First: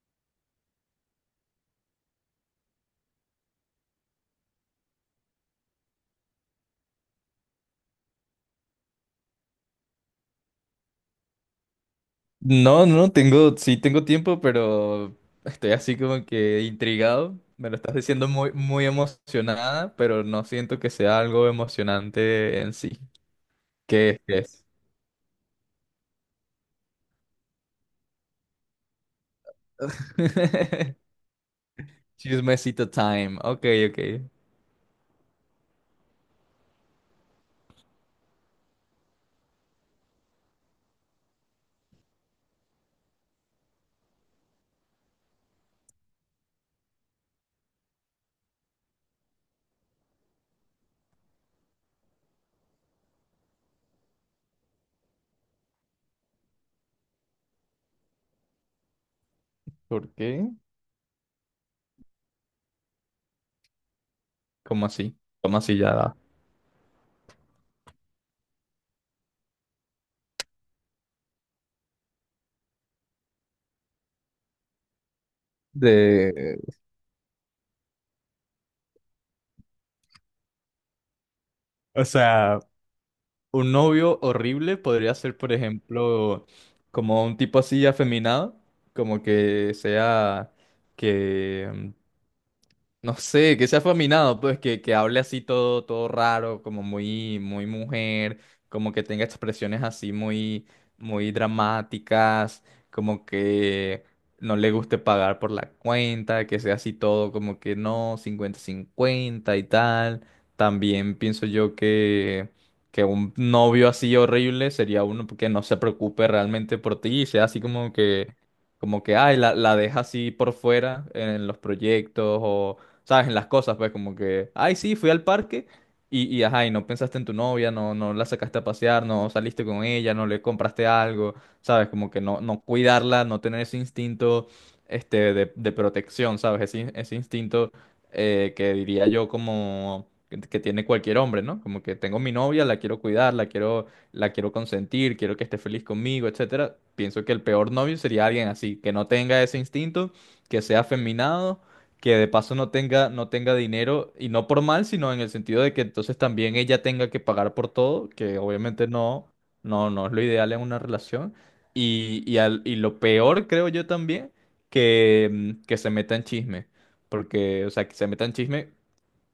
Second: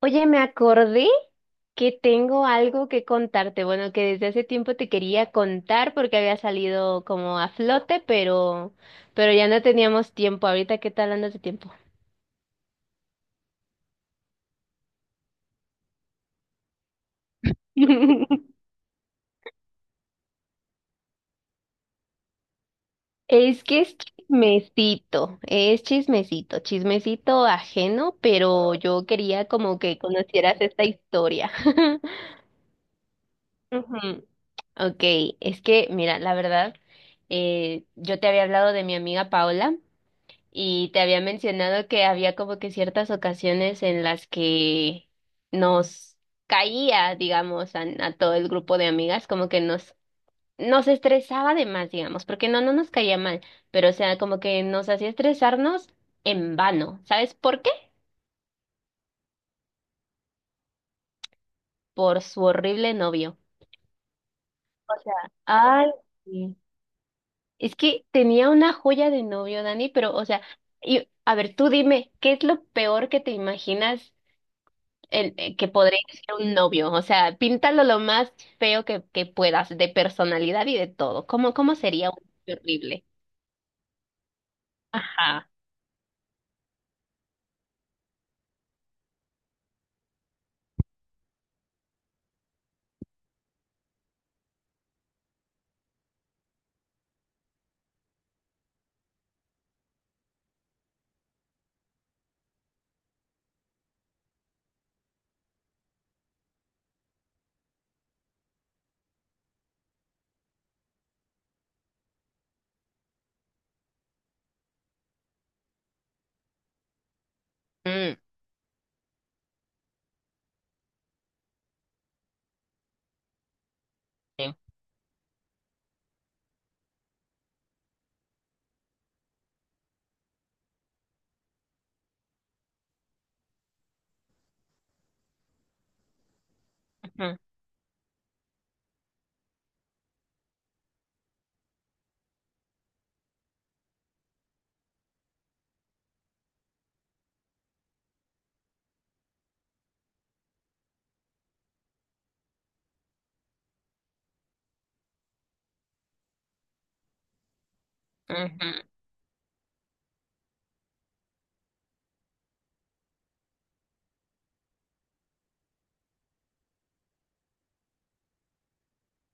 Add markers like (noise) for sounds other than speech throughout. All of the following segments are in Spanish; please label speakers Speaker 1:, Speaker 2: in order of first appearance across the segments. Speaker 1: Oye, me acordé que tengo algo que contarte. Bueno, que desde hace tiempo te quería contar porque había salido como a flote, pero, ya no teníamos tiempo. Ahorita, ¿qué tal andas de tiempo?
Speaker 2: No, tengo, sí tengo tiempo, pero estoy así como que intrigado. Me lo estás diciendo muy,
Speaker 1: (laughs)
Speaker 2: muy emocionada, pero no siento que sea algo emocionante en sí.
Speaker 1: Es que
Speaker 2: ¿Qué es? ¿Qué es?
Speaker 1: es chismecito, chismecito ajeno, pero yo quería como que conocieras esta
Speaker 2: (laughs)
Speaker 1: historia. (laughs)
Speaker 2: Chismecito time. Ok, ok.
Speaker 1: Ujú. Ok, es que mira, la verdad, yo te había hablado de mi amiga Paola. Y te había mencionado que había como que ciertas ocasiones en las que nos caía, digamos, a todo el grupo de amigas, como que nos, nos estresaba de más, digamos, porque no, no nos caía mal, pero o sea, como que nos hacía estresarnos en vano. ¿Sabes por qué?
Speaker 2: ¿Por qué?
Speaker 1: Por su horrible novio.
Speaker 2: ¿Cómo
Speaker 1: O sea,
Speaker 2: así? ¿Cómo así
Speaker 1: ay,
Speaker 2: ya da?
Speaker 1: sí. Es que tenía una joya de novio, Dani, pero, o sea, y, a ver, tú dime, ¿qué es lo peor que te imaginas? ¿Que podría ser un
Speaker 2: De...
Speaker 1: novio? O sea, píntalo lo más feo que, puedas, de personalidad y de todo. ¿Cómo, cómo
Speaker 2: O
Speaker 1: sería un novio
Speaker 2: sea,
Speaker 1: horrible?
Speaker 2: un novio horrible podría ser,
Speaker 1: Ajá.
Speaker 2: por ejemplo, como un tipo así afeminado, como que sea que no sé, que sea afeminado, pues que hable así todo, todo raro, como muy, muy mujer, como que tenga expresiones así muy, muy dramáticas, como que no le guste pagar por la cuenta, que sea así todo como que no, cincuenta cincuenta y tal. También pienso yo que un novio así horrible sería uno que no se preocupe realmente por ti y sea así
Speaker 1: Mm,
Speaker 2: como que, ay, la deja así por fuera en los proyectos o ¿sabes? En las cosas, pues como que,
Speaker 1: sí.
Speaker 2: ay, sí, fui al parque y ajá, y no pensaste en tu novia, no, no la sacaste a pasear, no saliste con ella, no le compraste algo, ¿sabes? Como que no, no cuidarla, no tener ese instinto este, de protección, ¿sabes? Ese, ese
Speaker 1: Ujú,
Speaker 2: instinto que diría yo como... que tiene cualquier hombre, ¿no? Como que tengo mi novia, la quiero cuidar, la quiero consentir, quiero que esté feliz conmigo, etcétera. Pienso que el peor novio sería alguien así, que no tenga ese instinto, que sea afeminado, que de paso no tenga, no tenga dinero, y no por mal, sino en el sentido de que entonces también ella tenga que pagar por todo, que
Speaker 1: ujú.
Speaker 2: obviamente no, no es lo ideal en una relación. Y, y lo peor, creo yo también, que se meta en chisme. Porque, o sea, que se meta en chisme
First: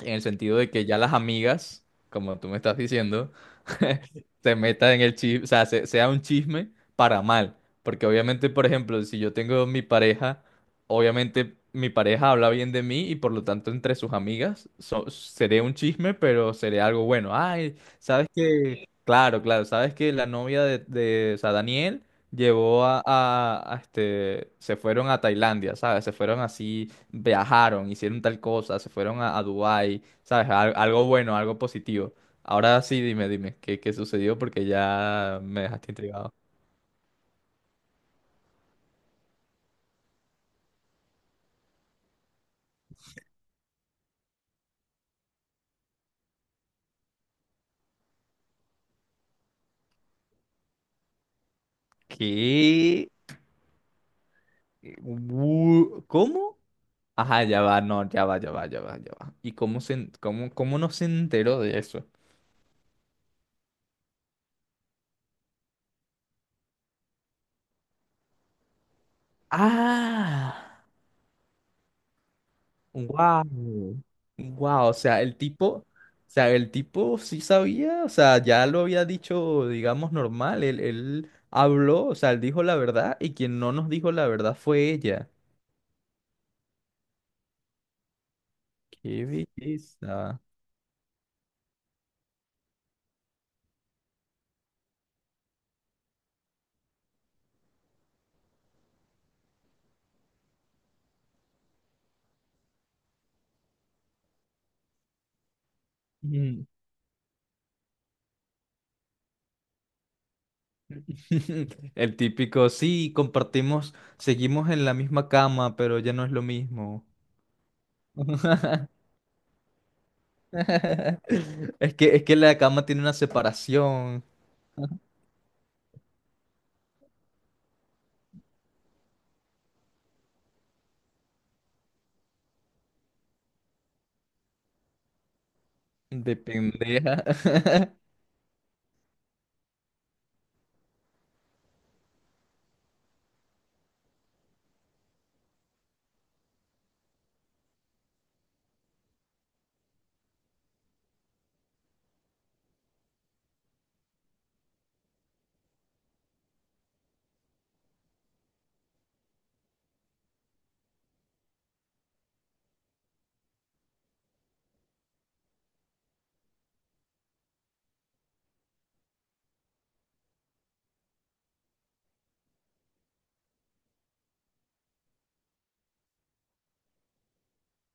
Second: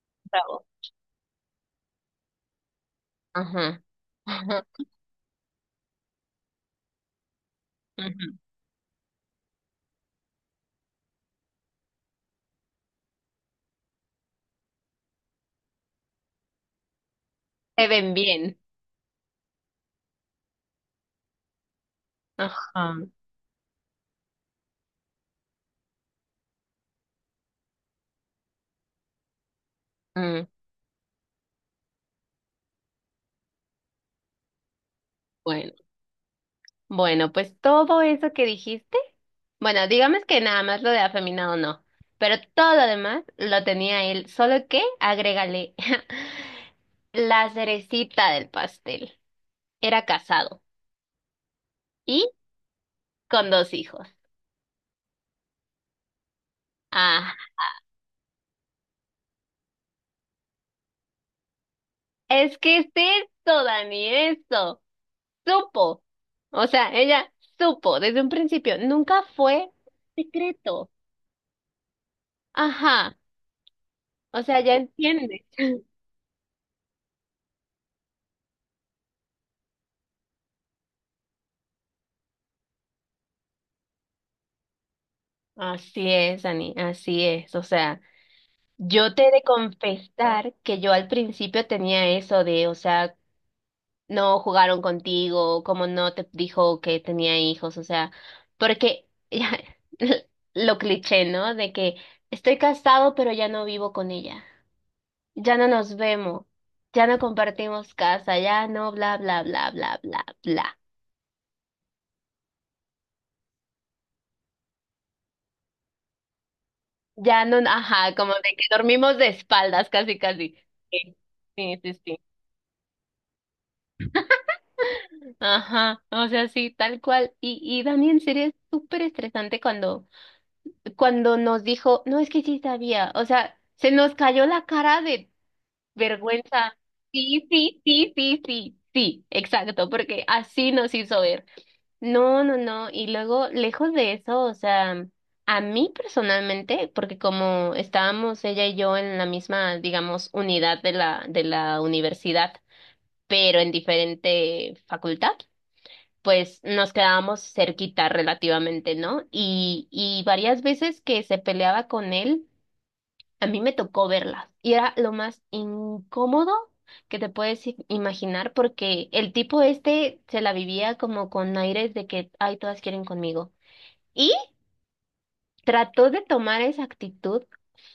Speaker 2: en el sentido
Speaker 1: Bravo.
Speaker 2: de que ya las amigas, como tú me estás diciendo,
Speaker 1: Ajá.
Speaker 2: (laughs) se
Speaker 1: Ajá.
Speaker 2: metan en el chisme, o sea, sea un chisme para mal. Porque
Speaker 1: Ujú.
Speaker 2: obviamente, por ejemplo, si yo tengo mi pareja, obviamente mi pareja habla bien de mí y por lo tanto entre sus amigas seré un chisme, pero seré algo bueno. Ay,
Speaker 1: Se ven
Speaker 2: ¿sabes
Speaker 1: bien.
Speaker 2: qué? Claro, claro, ¿sabes que la novia de, o sea, Daniel llevó
Speaker 1: Ajá.
Speaker 2: a, este, se fueron a Tailandia, ¿sabes? Se fueron así, viajaron, hicieron tal cosa, se fueron a Dubái,
Speaker 1: Mm.
Speaker 2: ¿sabes? Algo bueno, algo positivo. Ahora sí, dime, dime, ¿qué, qué sucedió? Porque ya me
Speaker 1: Bueno,
Speaker 2: dejaste intrigado.
Speaker 1: bueno, pues todo eso que dijiste, bueno, digamos que nada más lo de afeminado no, pero todo lo demás lo tenía él, solo que agrégale (laughs) la cerecita del pastel. Era casado y
Speaker 2: ¿Qué?
Speaker 1: con dos hijos.
Speaker 2: ¿Cómo?
Speaker 1: Ah,
Speaker 2: Ajá, ya va, no, ya va, ya va, ya va, ya va. ¿Y cómo se, cómo, cómo no se enteró de eso?
Speaker 1: es que es esto, Dani, esto. Supo. O sea, ella supo desde un principio. Nunca fue
Speaker 2: Ah.
Speaker 1: secreto. Ajá.
Speaker 2: Wow,
Speaker 1: O sea, ya
Speaker 2: wow, o sea, el
Speaker 1: entiendes.
Speaker 2: tipo, o sea, el tipo sí sabía, o sea, ya lo había dicho, digamos, normal, él habló, o sea, él dijo la verdad y quien no nos dijo la verdad fue ella.
Speaker 1: Así es, Dani, así es. O sea, yo
Speaker 2: Qué
Speaker 1: te he de
Speaker 2: belleza.
Speaker 1: confesar que yo al principio tenía eso de, o sea, no jugaron contigo, como no te dijo que tenía hijos, o sea, porque ya, (laughs) lo cliché, ¿no? De que estoy casado, pero ya no vivo con ella, ya no nos vemos,
Speaker 2: Mm.
Speaker 1: ya no compartimos casa, ya no bla bla bla bla bla bla.
Speaker 2: (laughs) El típico, sí, compartimos, seguimos en la misma cama, pero ya no es lo mismo.
Speaker 1: Ya no, ajá, como de que
Speaker 2: (laughs)
Speaker 1: dormimos de espaldas, casi casi. Sí, sí, sí, sí.
Speaker 2: Es que la cama tiene una separación
Speaker 1: Ajá, o sea, sí, tal cual. Y Dani, en serio, es súper estresante cuando nos dijo, no, es que sí sabía, o sea, se nos cayó la cara de
Speaker 2: de
Speaker 1: vergüenza.
Speaker 2: pendeja.
Speaker 1: Sí, sí,
Speaker 2: (laughs)
Speaker 1: sí, sí, sí, sí, exacto, porque así nos hizo ver. No, no, no, y luego, lejos de eso, o sea, a mí personalmente, porque como estábamos ella y yo en la misma, digamos, unidad de la, universidad, pero en diferente facultad, pues nos quedábamos cerquita relativamente, ¿no? Y varias veces que se peleaba con él, a mí me tocó verlas. Y era lo más incómodo que te puedes imaginar porque el tipo este se la vivía como con aires de que, ay, todas quieren conmigo. Y trató de tomar esa actitud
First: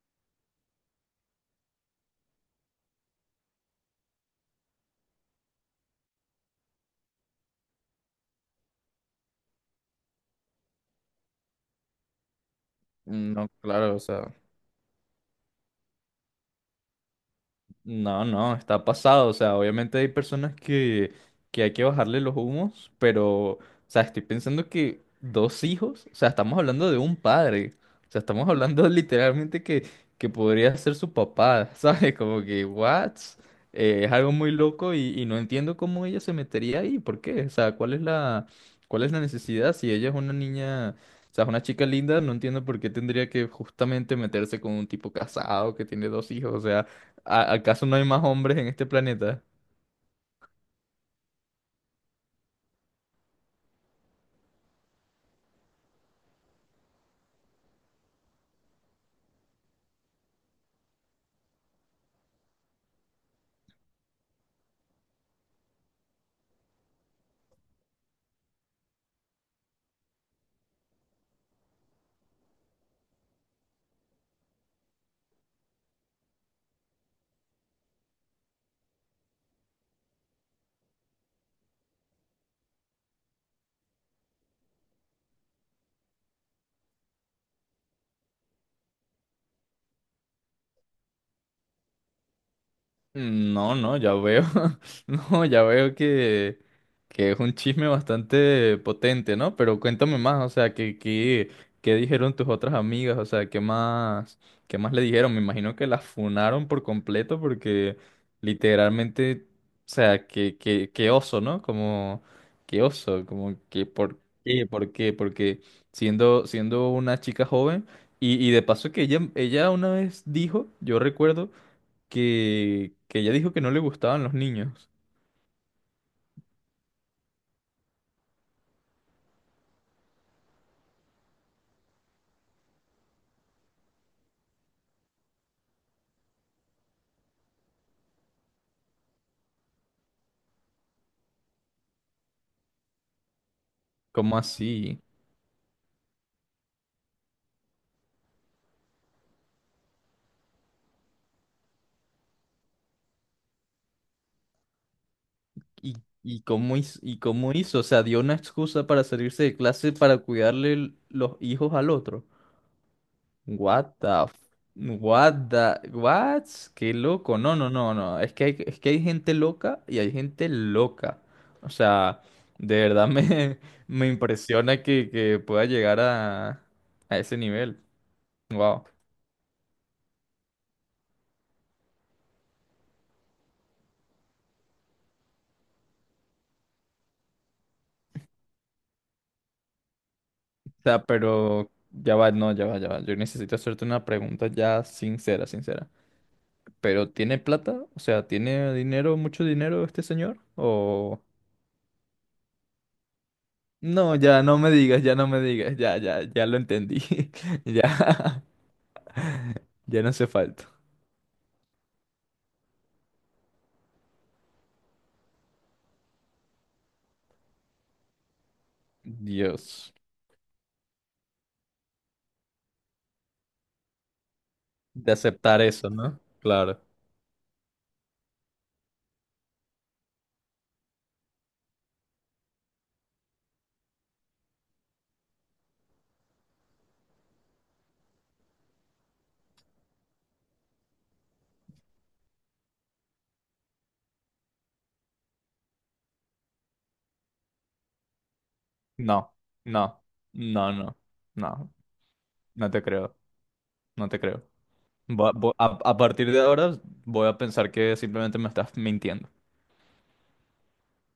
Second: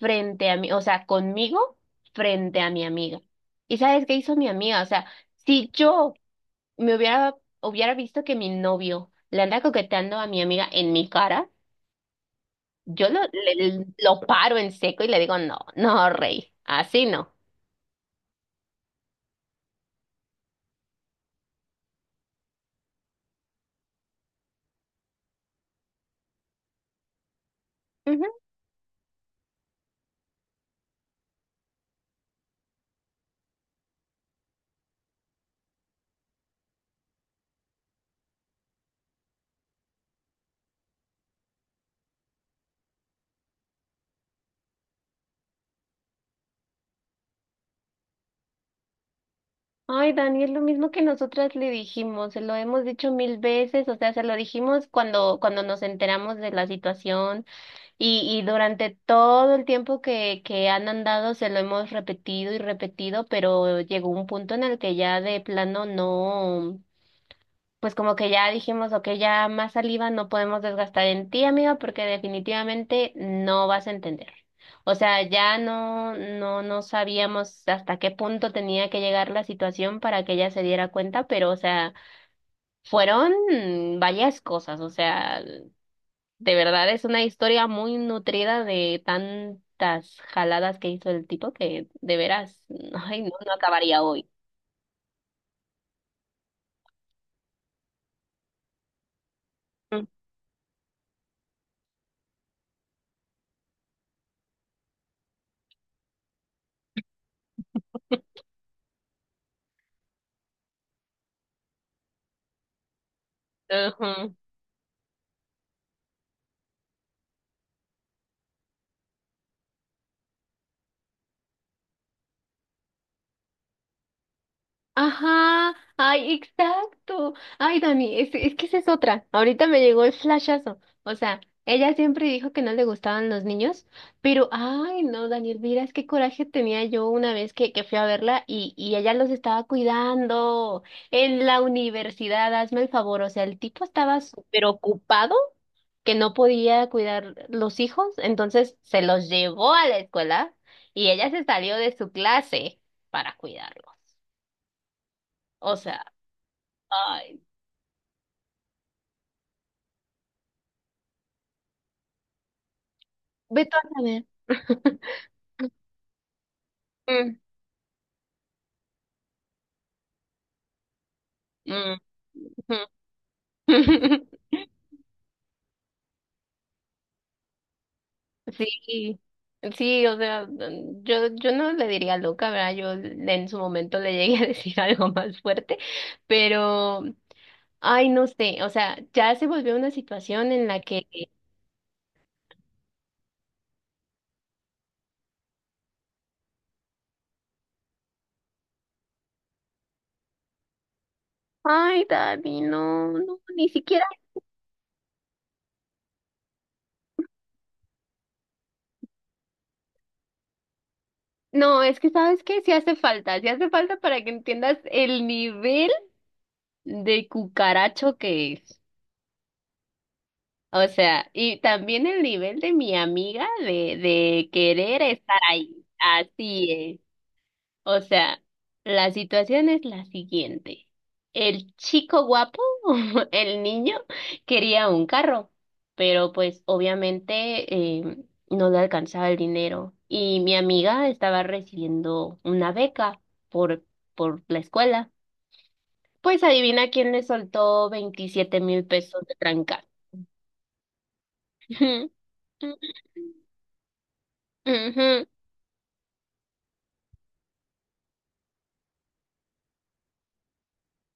Speaker 1: frente a mí, o sea, conmigo frente a mi amiga. ¿Y sabes qué hizo mi amiga? O sea, si yo hubiera visto que mi novio le anda coqueteando a mi amiga en mi cara, yo
Speaker 2: No, claro, o
Speaker 1: lo
Speaker 2: sea.
Speaker 1: paro en seco y le digo, no, no, rey, así no.
Speaker 2: No, no, está pasado. O sea, obviamente hay personas que hay que bajarle los humos, pero, o sea, estoy pensando que dos hijos, o sea, estamos hablando de un padre. O sea,
Speaker 1: Ujú.
Speaker 2: estamos hablando (laughs) literalmente que podría ser su papá, (laughs) ¿sabes? Como que, what? Es algo muy loco y no entiendo cómo ella se metería ahí, ¿por qué? O sea, ¿cuál es cuál es la necesidad? Si ella es una niña, o sea, es una chica linda, no entiendo por qué tendría que justamente meterse con un tipo casado que tiene dos hijos, o sea. ¿Acaso no hay más hombres en este planeta?
Speaker 1: Ay, Dani, es lo mismo que nosotras le dijimos, se lo hemos dicho mil veces, o sea, se lo dijimos cuando, nos enteramos de la situación y durante todo el tiempo que, han andado se lo hemos repetido y repetido, pero llegó un punto en el que ya de plano no. Pues como que ya dijimos, ok, ya más saliva no podemos desgastar en ti, amiga, porque definitivamente no vas a entender. O sea, ya no, no, no sabíamos hasta qué punto tenía que llegar la situación para que ella se diera cuenta, pero, o sea, fueron varias cosas. O sea, de verdad es una historia muy nutrida de tantas jaladas que hizo el tipo que de veras, (laughs) ay, no,
Speaker 2: Mm,
Speaker 1: no
Speaker 2: no, no,
Speaker 1: acabaría
Speaker 2: ya
Speaker 1: hoy.
Speaker 2: veo. (laughs) No, ya veo que es un chisme bastante potente, ¿no? Pero cuéntame más, o sea, ¿qué, qué dijeron tus otras amigas? O sea, qué más le dijeron? Me imagino que las funaron por completo porque literalmente, o sea, qué oso, ¿no? Como, qué oso, como que
Speaker 1: Ujú.
Speaker 2: por qué, porque siendo, siendo una chica joven, y de paso que ella una vez dijo, yo recuerdo que ella dijo que no le gustaban los niños.
Speaker 1: Ajá, ay, exacto. Ay, Dani, es, que esa es otra. Ahorita me llegó el flashazo. O sea, ella siempre dijo que no le gustaban los niños, pero, ay, no, Daniel, mira, es qué coraje tenía yo una vez que, fui a verla y ella los estaba cuidando en la universidad, hazme el favor. O sea, el tipo estaba
Speaker 2: ¿Cómo
Speaker 1: súper
Speaker 2: así?
Speaker 1: ocupado que no podía cuidar los hijos, entonces se los llevó a la escuela y ella se salió de su clase para cuidarlos. O
Speaker 2: ¿Y,
Speaker 1: sea.
Speaker 2: y cómo hizo, y
Speaker 1: Ay,
Speaker 2: cómo hizo? O sea, dio una excusa para salirse de clase para cuidarle los hijos al otro.
Speaker 1: ve tú a
Speaker 2: What
Speaker 1: saber.
Speaker 2: the f-?
Speaker 1: (laughs)
Speaker 2: What the... what? Qué loco.
Speaker 1: Mm,
Speaker 2: No, no, no, no. Es que hay gente loca y hay gente loca. O
Speaker 1: mm,
Speaker 2: sea, de
Speaker 1: ujú.
Speaker 2: verdad me, (laughs) me
Speaker 1: (laughs)
Speaker 2: impresiona que pueda llegar a ese nivel. Wow.
Speaker 1: Sí, sí, o sea, yo, yo no le diría loca, ¿verdad? En su momento le llegué a decir (laughs) algo más fuerte, pero, ay, no sé, o sea, ya se volvió una situación en
Speaker 2: O
Speaker 1: la
Speaker 2: sea,
Speaker 1: que,
Speaker 2: pero ya va, no, ya va, ya va. Yo necesito hacerte una pregunta ya sincera, sincera. ¿Pero tiene plata? O sea, ¿tiene dinero, mucho dinero este señor? O...
Speaker 1: ay, Dani, no, no, ni siquiera,
Speaker 2: No, ya no me digas, ya no me digas, ya, ya, ya lo entendí. (laughs) Ya, ya no hace falta.
Speaker 1: no, es que, ¿sabes que sí hace falta para que entiendas el nivel de cucaracho que es.
Speaker 2: Dios,
Speaker 1: O sea, y también el nivel de mi amiga de, querer
Speaker 2: de
Speaker 1: estar
Speaker 2: aceptar
Speaker 1: ahí.
Speaker 2: eso, ¿no?
Speaker 1: Así
Speaker 2: Claro.
Speaker 1: es. O sea, la situación es la siguiente. El chico guapo, (laughs) el niño, quería un carro, pero pues obviamente, eh, no le alcanzaba el dinero. Y mi amiga estaba recibiendo una beca por, la escuela. Pues adivina quién le soltó 27,000 pesos de
Speaker 2: No,
Speaker 1: tranca.
Speaker 2: no, no, no, no, no te creo,
Speaker 1: (laughs)
Speaker 2: no te creo.
Speaker 1: Ujú.
Speaker 2: Voy a, a partir de ahora voy a pensar que simplemente me estás mintiendo.